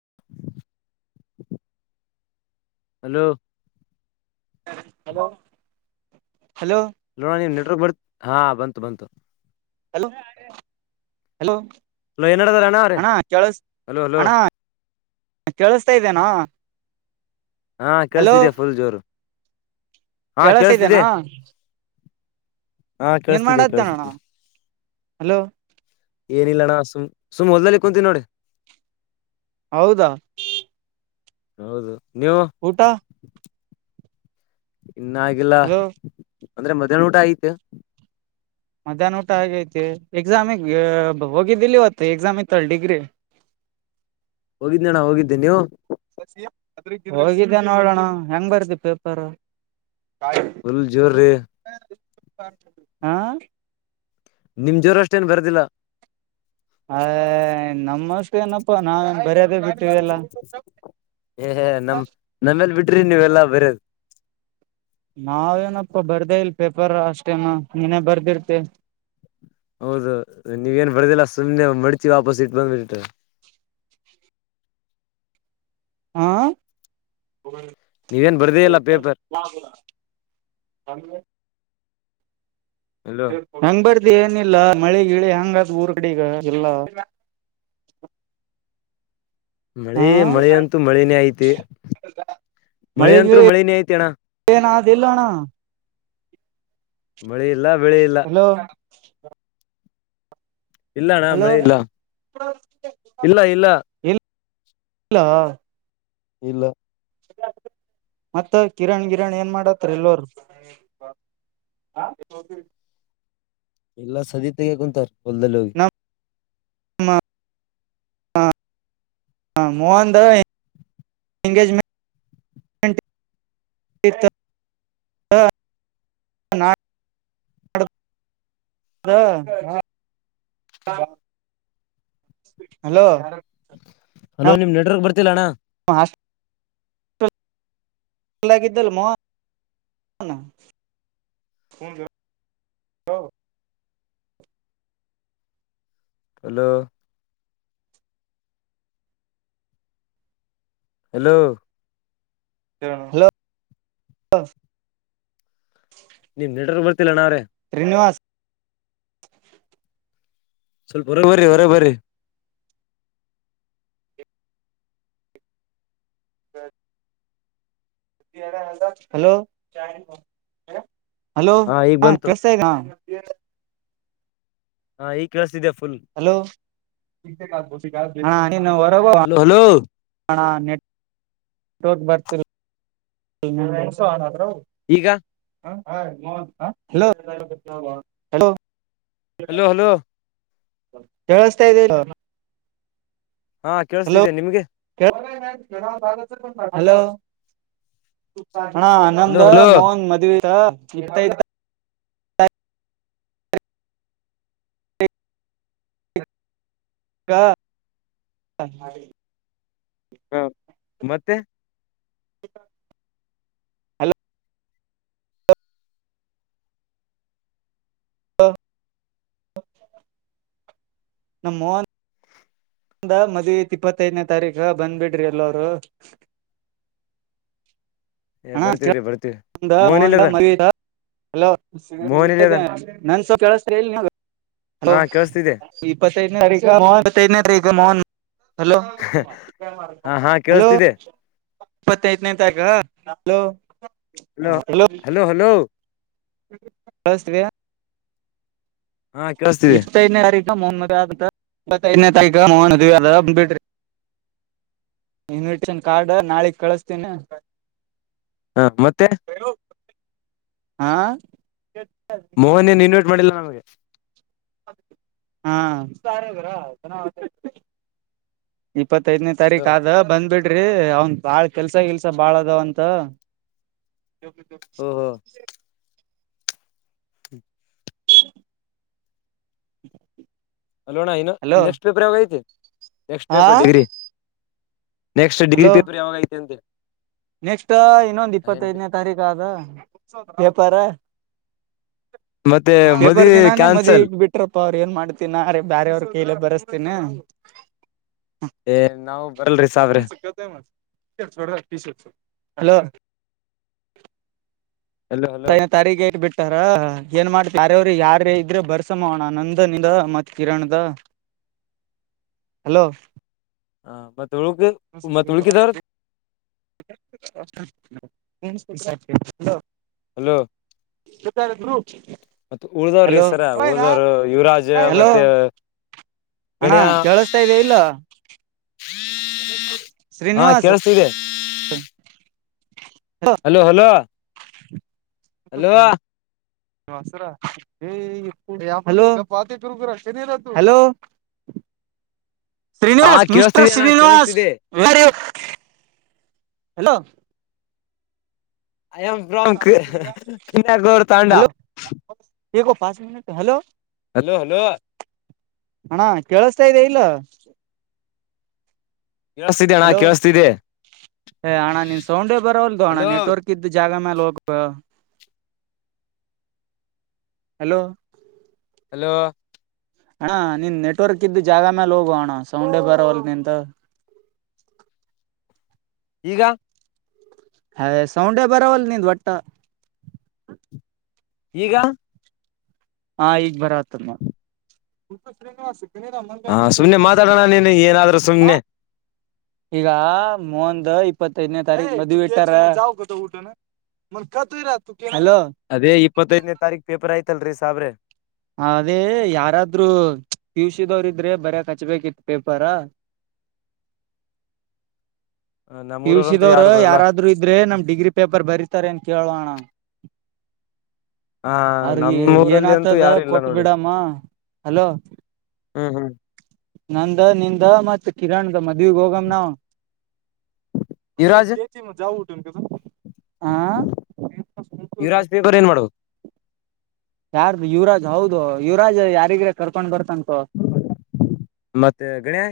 [inaudible] Hello. Hello. Hello ಲೋ ನಿನ್ನ network ಬರ್. ಹಾ ಬಂತು ಬಂತು. Hello hello. ಹಲೋ ಏನ್ಡದಾರ ಅಣ್ಣ ಅವ್ರೆ ಅಣ್ಣಾ ಕೇಳಸ್ ಹಲೋ ಹಲೋ ಅಣ್ಣಾ ಕೇಳುಸ್ತಾ ಇದ್ದೇನ. ಹಾ ಕೇಳಸ್ತಿದ್ದೆ ಫುಲ್ ಜೋರು ಹಾ ಕೇಳಸ್ತಿದ್ದೆ. ಕೇಳಸ್ತಿದ್ದೇನಾ ಏನ್ ಮಾಡ್ದಣೋಣ ಹಲೋ ಏನಿಲ್ಲ ಅಣ್ಣ ಸುಮ್ ಸುಮ್ ಹೊದ್ಲಲ್ಲಿ ಕುಂತೀನ ನೋಡಿ ಹೌದಾ ಹೌದು ನೀವು ಊಟಾ ಇನ್ನಾಗಿಲ್ಲ ಹಲೋ ಅಂದ್ರೆ ಮಧ್ಯಾಹ್ನ ಊಟ ಆಐತ ಮಧ್ಯಾಹ್ನ ಊಟ ಆಗೈತಿ ಎಕ್ಸಾಮಿಗೆ ಹೋಗಿದ್ದಿಲ್ಲಿ ಹೊತ್ತು ಎಕ್ಸಾಮ್ ಇತ್ತಳ ಡಿಗ್ರಿ ಹೋಗಿದ್ನಣ ಹೋಗಿದ್ದೆ ನೀವು ಹೋಗಿದ್ದ್ಯಾ ನೋಡೋಣ ಹೆಂಗ್ ಬರ್ದಿ ಪೇಪರ್ ಹಲ ಜೋರರೆ ಹಾ ನಿಮ್ ಜೋರ ಅಷ್ಟೇನ್ ಬರ್ದಿಲ್ಲ ಹ ನಮ್ಮಸ್ ಏನಪ್ಪಾ ನಾವ ಬರ [inaudible] ಏ ಹ ನಮ ನಮ್ಮೇಲ್ ಬಿಟ್ರಿ ನೀವೆಲ್ಲಾ ಬರದು ನಪ್ಪ ಬರ್ದೇ ಇಲ್ ಪೇಪರ್ ಅಷ್ಟೇನ ನೀನೇ ಬರ್ದಿರ್ತೆ ಹೌದು ನೀವೇಏನ್ ಬರ್ದಿಲ್ಲ ಸುಮಮ್ಮನೆ ಮಡಚೀ ವಾಪಸ ಇಟ್ ಬಂದ್ಬಿಟ್ಟು ಆಾ ಹ್ಮ್ ನೀವೇನ್ ಬರ್ದೇ ಇಲ್ಲ ಪೇಪರ್ [inaudible] ಅಲೋ ಹಂಗ್ ಬರ ಇ ಏನಿಲ್ಲ ಮಳೆ ಗಿಳಿ ಹಂಗಾದ ಊರ್ಗಡೆಗ ಎಲ್ಲ ಹಾ ಮಳೆ ಮಳೆ ಅಂತೂ ಮಳನೇ ಐತಿ ಮಳೆ ಅಂತೂ ಮಳನೇ ಐತಿ ಅಣ್ಣ ಲ್ಲಣ ಬೆಳಿ ಇಲ್ಲ ಬೆಳಿ ಇಲ್ಲ ಹ್ಮ್ ಇಲ್ಲ ಅಣ್ಣ ಹಲೋಲ ಮಳಿ ಇಲ್ಲ ಇಲ್ಲ ಇಲ್ಲ ಇಲ್ಲ ಮತ್ತ ಕಿರಣ್ ಗಿರಣ್ ಏನ್ ಮಾಡಾತ್ರ ಎಲ್ಲೋರು ಎಲ್ಲಾ ಸದೀತೆಗ ಕುಂತಾರ್ ಒಂದಲು ಹಾ ಹ ಮೋಹನ್ದ ಎಂಗೇಜ್ಮೆಟ್ [unintelligible] ಹಲೋ ಹಲೋ ನಮ್ ನಿಮ್ ನೆಟ್ವರ್ಕ್ ಬರ್ತಿಲ್ಲ ಅಣ್ಣ ಹಾಸ್ಟೆಲ್ ಲಿದ್ದಲ್ [unintelligible] ಹಲೋ ಹಲೋ ಹಲೋ. ನೀವ್ ನೆಡರ್ ಬರ್. ತಿಳನ. ಅಣ್ಣಾವ್ರಿ ಶ್ರೀನಿವಾಸ್ ಸ್ವಲ್ಪ ಹೊರಬ್ರರಿ ಹೊರೋಬ್ರಿ. ಹ. ಹಲೋ. ಹಲೋ ಈಗ ಹಾ ಬಂತು ಕಸ್ಯಗಾ. ಈ. ಹಾ ಈಗ್ ಕೇಳಿಸಸತಿದ್ದೆ. ಹಲೋ. ಹಲೋ ಹಲೋ ಬರ್ತ. ಹೌದು ಈಗ ಹ. [inaudible] ಲೋಲೋ. Hello hello. ಕೇಳಸ್ತಾ ಇದದೆ. ಹಾ ಕೇಳಸ್ದಿದ್ದೇ ನಿಮ್ಗೆ. ಹಲೋ. ಹ ಹಲೋ ಆನಂದ ಹಲೋ ಮೋಹನ್ ಮದುವೆ. ಇಾಯತ. ಹಾ. ಹಾ ಮತ್ತೆ. ಹಲೋ ಹಾ. ನಮ್ಮ ಮೋನ್. ಒಂದ ಮದ್ೆ ಇಪ್ಪತ್ತೈದನೇ ತಾರೀಕ ಬಂದ್ಬಿಡ್ರಿ ಎಲ್ಲರು. ಏ ಬರ್ತೀವಿ್ರೀ ಬರ್ತೀವಿರಿ. ಮಂದ ಮಹಂದಾ ಮಹದಾ. ಹಲೋ. ಮೋಹನ್ ಎಲ್ಲಿ ಅದಾನ್ ನ ಸ್ವಲ್ಪ. [inaudible] ಹಲೋ ಹಾ ಕೇಳಸ್ತಿದೆ ಇಪತ್ ಮ ತ ತಗ ಮೋಹನ್. ಹಲೋ ಹಾ ಹಾ ಹಲೋ. ಕೇಳಸ್ತಿದೆ ಇಪ್ಪತ್ತೈದನೇ ತಕ ನ. Hello hello hello. ಫಸ್ಟ್ ವ. ಹಾ ಕೇಳಸ್ತೀವಿ. ಮ ಮದ ಆನೇ ತಕ ಮನ್ದ ಅಂದ ಬಿಡ್ರಿ ಇನ್ವಿಟೇಶನ್ ಕಾರ್ಡ್ ನಾಳಿಗ್ ಕಳಸ್ತೀನ ಹಾ ಮತ್ತೆ ಹಾ ಮೋಹನ ನಿನ್ನ [inaudible] ಮಾಡಿಲ್ಲ ನಮಗೆ ಹಾ [inaudible] ಇಪ್ಪತ್ತೈದನೇಾರೀು ಆದ ಬಂದ್ಬಟ್ಟು ಡ್ರಿ ಅವನ್ ಬಾಳ್ ಕೆಲ್ಸ ಕೆಲ್ಸ ಬಾಳ ಅದಾವಂತ ಯಕ [inaudible] ಓಹೋ ಹ್ಮ [inaudible] ಹ್ಮ [inaudible] ಅಲೋಣ ಇನ್ನು ನೆಕ್ಸ್ಟ್ ಪೇಪರ್ ಯಾವ ಐತಿ next paper degree next degree hello paper ಯಾವಾಗೈತೆ ಅಂತೆ ನೆಕ್ಸ್ಟ್ ಇನ್ನೊಂದ್ ಇಪ್ಪತ್ತೈದನೇ ತಾರೀಕ ಆದ ಪೇಪರ ಮತ್ತೆ ಮದುವೆ ಕ್ಯಾನ್ಸಲ್ ಪಪ್ಪ ಅವ್ರರು ಏನ್ ಮಾಡ್ತಿನ ಅರೆ ಬೇರೆ ಅವ್ರರು ಕೈಲೆ ಬರಸ್ತಿನ ಏ ನಾವವು ಬರಲ್ರಿ ಸಾವಿರಿ ಸೋಡ [inaudible] ಹಲೋ ಹಲೋ ಹಲೋ ತರಿಗೆ ಬಿಟ್ಟು ರ ಏನ್ ಮಾಡ್ತ ಯಾರ್ಯವ್ರ ಯಾರ ಇದ್ರೆ ಬರ್ಸೋಣ ನಂದನದ ಮತ್ ಕಿರಣದ ಹಲೋ ಹಾ ಮತ್ತ [unintelligible] [unintelligible] ಹಲೋ. [inaudible] ಮತ್ತ ಉಳ್ದವ ಹಲೋ ರೀಸರ ಉಳ್ದವರು ಯುವರಾಜ್ ಹಲೋ ಮತ್ತೆ ಅಣ್ಣ ಗಣ್ಯಾ ಕೇಳಸ್ತಾ ಇದೆ ಇಲ್ಲ ಹಾ ಶ್ರೀನಿವಾಸ್ ಕೇಳಸ್ತಿದೆ ಅಲೋ ಹಲೋ ಹಲೋ ವಾಸರ [inaudible] ಹಲೋ ಪರಿ ಹಲೋ ಹಾ ಶ್ರೀನಿವಾಸ ಮಿಸ್ಟರ ಕೇಳಸ್ತಿದೆ ಅಣ್ಣ ಶ್ರೀನಿವಾಸ ಕೇಳಸ್ತಿದೆ [unintelligible] ಹಲೋ ಏನ್ ಬ್ರೋ ಕ ಹ್ಮ ಹ್ಮ ನೀನ್ಯಾರ ಗೋರ್ ತಾಂಡಾ ಹಲೋ ಹೇಗೋ pass minute hello. Hello hello. ಅಣ್ಣಾ ಕೇಳಸ್ತಾ ಇದೆ ಇಲ್ಲ. ಕೇಳಸ್ತಿದೆ ಅಣ್ಣ ಹಲೋ ಕೇಳಸ್ತಿದೆ ಏ ಅಣ್ಣ ನೀನ್ ಸೌಂಡೇ ಬರವಲ್ದು ಅಣ್ಣ ಹಲೋ ನೆಟ್ವರ್ಕ್ ಇದ್ದ ಜಾಗ ಮ್ಯಾಲ ಹೋಗ್ಬೇ. ಹಲೋ. ಹಲೋ. ಅಣ್ಣ ನೀನ್ ನೆಟ್ವರ್ಕ್ ಇದ್ದ ಜಾಗಾ ಮ್ಯಾಲ ಹೋಗು ಅಣ್ಣ ಸೌಂಡೇ ಬರವಲ್ದು ನಿಂದು. ಈಗ. ಹೆ ಸೌಂಡ ಬರವಲ್ದ ನಿಂದ್ ಒಟ್ಟ. ಈಗ. ಹಾ ಈಗ್ ಬರಾತದ ನೋಡ್. ಹಾ ಸುಮ್ಮನೆ ಮಾತಾಡಣ ನೀ ನೀನ್ ಏನಾದರೂ ಸುಮ್ನೆ. ಈಗ ಮುಂದ ಇಪ್ಪತ್ತೈದನೇ ತಾರೀಕ್ ಮದ್ವಿ ಇಟ್ಟಾರ. ಹಲೋ ಅದೇ ಎಪ್ಪತ್ನೈದ್ನೆ ತಾರೀಕ ಪೇಪರ್ ಆಯತಲ್ರಿ. ಸಾಬರೆ. ಅದೇ ಯಾರಾದ್ರು ಪಿಯುಸಿದವ್ರ ಇದ್ರೆ ಬರೆಕಾ ಕಚ್ಬೇಕಿತ್ತ ಪೇಪರ. ಪಿ ಯು ಸಿ ನಮ್ಮೂರವ್ರಂತೂ ದವ್ರ ಯಾರು ಬರಲ್ಲ ಯಾರಾದ್ರು ಇದ್ರೆ ನಮ್ ಡಿಗ್ರಿ ಪೇಪರ್ ಬರೀತಾರೆ ಏನ್ ಕೇಳೊ ಅಣ್ಣ. ಹ ಅವ್ರಿಗೆ ಏನ ನಮ್ಮೂರಲ್ಲಿ ಅಂತೂ ಆತದ ಯಾರು ಇಲ್ಲ ಕೊಟ್ ನೋಡಿ ಬಿಡಮ ಹಲೋ. ಹ್ಮ್ ಹ್ಮ್ ನಂದ ನಿಂದ ಮತ್ತ ಕಿರಣ್ದ ಮದ್ವಿಗ ಹೋಗಮ ನಾವು. [inaudible] ಒಂದ್ ಕೆಲ್ಸ ಮಾಡ್. ಯವರಾಜ್ ಪೇಪರ್ ಏನ್ ಮಾಡುದು. ಯಾರ್ದು ಯುವರಾಜ್ ಹೌದು ಯುವರಾಜ್ ಯಾರಿಗ್ರ ಕರ್ಕೊಂಡ್ ಬರ್ತ. ಮತ್ತೆ ಗಣ್ಯಾ.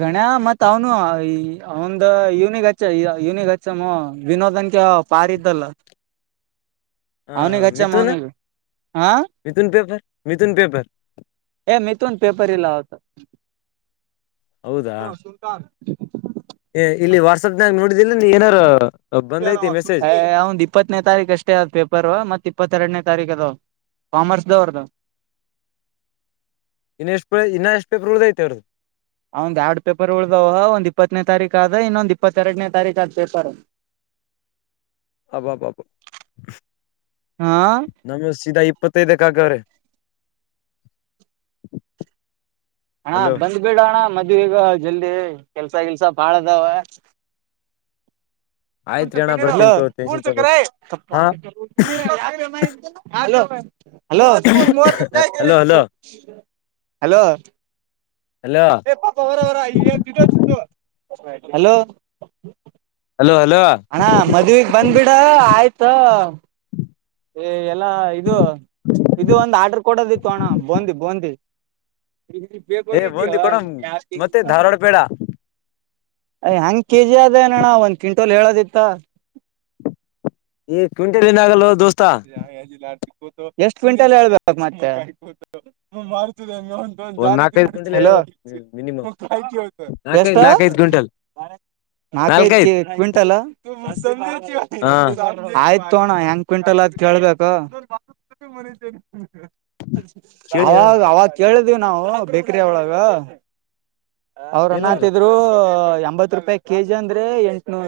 ಗಣ್ಯಾ ಮತ್ತ ಅವನು ಈ ಅವಂದ ಯೂನಿಗ್ ಹಚ್ಚ ಯೂನಿಗೆ ಹಚ್ಚಮ್ಮ ವಿನೋದನ್ಕ ಪಾರ ಇದ್ದಲ್ಲ. ಹಾ ಹಾ ಅವ್ನಿಗ್ ಹಚ್ಚಮ್ಮ ಮಿಥುನ್ ಅವ್ನಿಗೆ ಹಾ ಮಿಥುನ್ ಪೇಪರ್. ಮಿಥುನ್ ಪೇಪರ್. ಎ ಮಿಥುನ್ ಪೇಪರ ಇಲ್ಲ ಅವತ್. ಹೌದಾ ಹ ಸುಲ್ತಾನ. [inaudible] ಇಲ್ಲಿ ವಾಟ್ಸಪ್ನಾಗ ನೋಡಿದಿಲ್ಲ ನೀ ಏನಾರ ಬಂದೈತಿ ಮೆಸೇಜ್ ಅವಂದ್ ಇಪ್ಪತ್ತನೇ ತಾರೀಕ ಅಷ್ಟೇ ಅದ ಪೇಪರ್ ಮತ್ತ ಇಪ್ಪತ್ತೆರಡನೇ. ತಾರಿಕ್ ಇದಾವ ಕಾಮರ್ಸ್ದವ್ರದ. ಇನ್ನ ಎಷ್ಟು ಇನ್ನ ಎಷ್ಟು ಪೇಪರ್ ಉಳ್ದೈತಿ ಅವ್ರದು. ಅವಂದ್ ಎರಡ್ ಪೇಪರ್ ಉಳ್ದವ ಒಂದ್ ಇಪ್ಪತ್ತನೇ ತಾರೀಕ ಆದ ಇನ್ನೊಂದ್ ಇಪ್ಪತ್ತೆರಡನೇ ತಾರೀಕ ಆದ್ ಪೇಪರ್. ಅಬಬಬ ಹಾ ನಮ ಸೀದಾ ಇಪ್ಪತ್ತು. ತ್ತದಕ್ಕಾಗ ಅವ್ರೆ. ಅಣ್ಣಾ ಬಂದ್ಬೇಡೋಣ ಮತ್ತೆ. ಈಗ ಜಲ್ದಿ ಕೆಲ್ಸ ಗಿಲ್ಸ ಬಾಳದಾವ. ಆಯ್ತ್ರಿ ಅಣ್ಣ ಹಲೋ ಬರ್ತೀನಿ ತೋ ಟೆನ್ಷನ್ ತಗೋ ಹಾ hello hello hello hello [inaudible] hello ಏ ಪಾಪ ಅವರವರ ನ್ಂತತ್ತು [unintelligible] ಹಲೋ. ಹಲೋ ಹಲೋ ಅಣ್ಣಾ ಮದ್ವಿಗೆ ಬ್ಯಾಂಡ್ಬಿಡ್ಡ್ ಆಯ್ತ. ಈ ಎಲ್ಲ ಇದು ಇದು ಒಂದು ಆರ್ಡ್ರ ಕೊಡೋದಿತ್ತು ಅಣ್ಣ ಬೋಂಧಿ ಬೋಂಧಿ. ಇ ಬೇ ಏ ಬೋಗಿತಿಿ ಬೂಂದಿ ಹ ಕೊಡ ಯ ಮತ್ತೆ ಧಾರವಾಡ ಪೇಡ [unintelligible] ಅಯ ಹ್ಯಾಂಗ್ ಕೆಜಿ ಆದ ಅಣ್ಣ ಒಂದ್ ಕ್ವಿಂಟೋಲ್ ಹೇಳೋದಿತ್ತ. ಈ ಕ್ವಿಂಟಲೀಂದ ಆಗಲ್ಲ ದೋಸ್ತ. ಜಿಿಲ್ಲತಿ [inaudible] ಎಷ್ಟ್ ಕ್ವಿಂಟಲ್ ಹೇಳ್ಬೇಕು ಮತ್ತೆ. ಒಂದ್ ನಾಲ್ಕೈದು ಕ್ವಿಂಟಲ್ ಹಲೋ ಹೇಳ್ಬೇಕು ಮಿನಿಮಮ್ ಎಷ್ಟ ನಾಲ್ಕೈದು ನಾಲ್ಕೈದು ಕ್ವಿಂಟಲ್ ನಾಕ ಐದ ಕೆ ನಾಲ್ಕೈದ್ ಕ್ವಿಂಟಲ್ ಹಾ ಆಯ್. ತೋ ಅಣ್ಣಾ ಎಂಗ ಕ್ವಿಂಟಲ್. ಕೇಳ್ಬೇಕೊ. ಕೇಳಿ ಹೇಳ ಅವಾಗ ಅವಾಗ ಕೇಳ. ಈಧವಿ ನಾವು ಬೇಕರಿ ಒಳಗ. ಅವ್ರ ಏನಂದ್ರು ಅಣಾತಿದ್ರು ಎಂಬತ್. ಇ ರೂಪಾಯಿ ಕೆಜಿ ಅಂದ್ರೆ ಎಂಟನೂ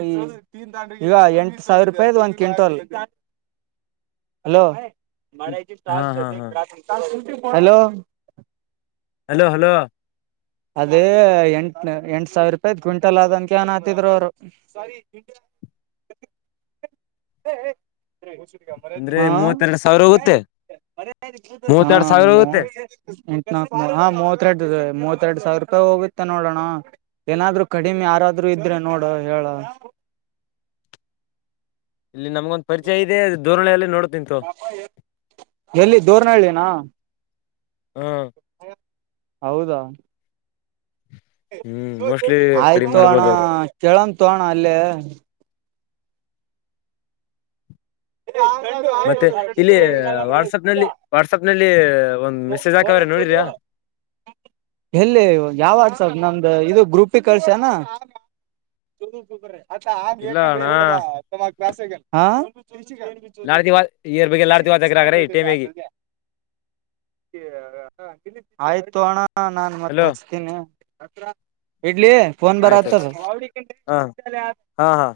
ಈಗ ಎಂಟ ಸಾವಿರ ರೂಪಾಯದ ಒಂದ್ ಕ್ವಿಂಟಲ್. ಹಲೋ. ಮಳ ಹಾ ಸಾಲ್ ಸಾ ಹಾ ಹಾ [unintelligible] ಹಲೋ. Hello hello. ಅದೇ ಎಂಟ ಎಂಟ ಸಾವಿರ ರೂಪಾಯಿದ ಕ್ವಿಂಟಲ್ ಅದ ಅಂತ ಅನಾತಿದ್ರ ಅವರು. ಹ ಹ. ಅಂದ್ರೆ ಮೂವತ್ತೆರಡು ಸಾವಿರ ಹೋಗುತ್ತೆ ಮೂವತ್ತೆರಡು ಸಾವಿರ ಹೋಗುತ್ತೆ ಹಾ ಮೂವತ್ತೆಟ ಮೂವ [unintelligible] ಇತ್ತೆರಡ್ ಸಾವಿರ ರೂಪಾಯಿ ಹೋಗುತ್ತೆ ನೋಡೋಣ ಏನಾದ್ರು ಕಡಿಮೆ ಯಾರಾದ್ರು ಇದ್ರೆ ನೋಡ ಹೇಳು ಇಲ್ಲಿ ನಮ್ಗೊಂದ್ ಪರಿಚಯ ಇದೆ ಧೋರಣಿಯಲ್ಲ ನೋಡ್ ತೊಗೊ ಎಲ್ಲಿ ದೋರ್ನಹಳ್ಳಿನಾ ಹ್ಮ ಹೌದ. ಹ್ಮ್ ಮೋಸ್ಟ್ಲಿ ಕಡಿಮೆ ಆಯ್ತು ಅಣ್ಣ ಮಾಡ್ಬೋದು ಅವ್ರು ಕೇಳಂತೋ ಅಣ್ಣ ಅಲ್ಲೇ. ಮತ್ತೆ ಇಲ್ಲಿ ವಾಟ್ಸ್ಆ್ಯಪ್ ನಲ್ಲಿ ವಾಟ್ಸ್ಆ್ಯಪ್ ನಲ್ಲಿ ಒಂದ. ಎಲ್ಲಿ ಯಾವ ವಾಟ್ಸ್ಆ್ಯಪ್. ನಮ್ದ ಇದು ಗ್ರೂಪ್ಗೆ ಕಳ್ಸಿ ಏನ್. [inaudible] ಇಲ್ಲ ಅಣ್ಣ ಹಾ. [inaudible] ಲಾಡ್ತಿ ಇಯರ್ ಬಗ್ಗೆ ಲಾಡ್ತಿ ವಾತಾಗ್ರ ಆಗ್ರ ಈ ಟೈಮಿಗೆ ಆಯ್ತು ಅಣ ಹಾ ನಾನ್ ಹಲೋ ಮತ್ತತ್ ಹಚ್ತೀನಿ ಅತ್ರ ಇ ೋನ್ ಬರ ಆಯ್ತಾಯ್ತು ಹಾ ಹಾ ಹಾ.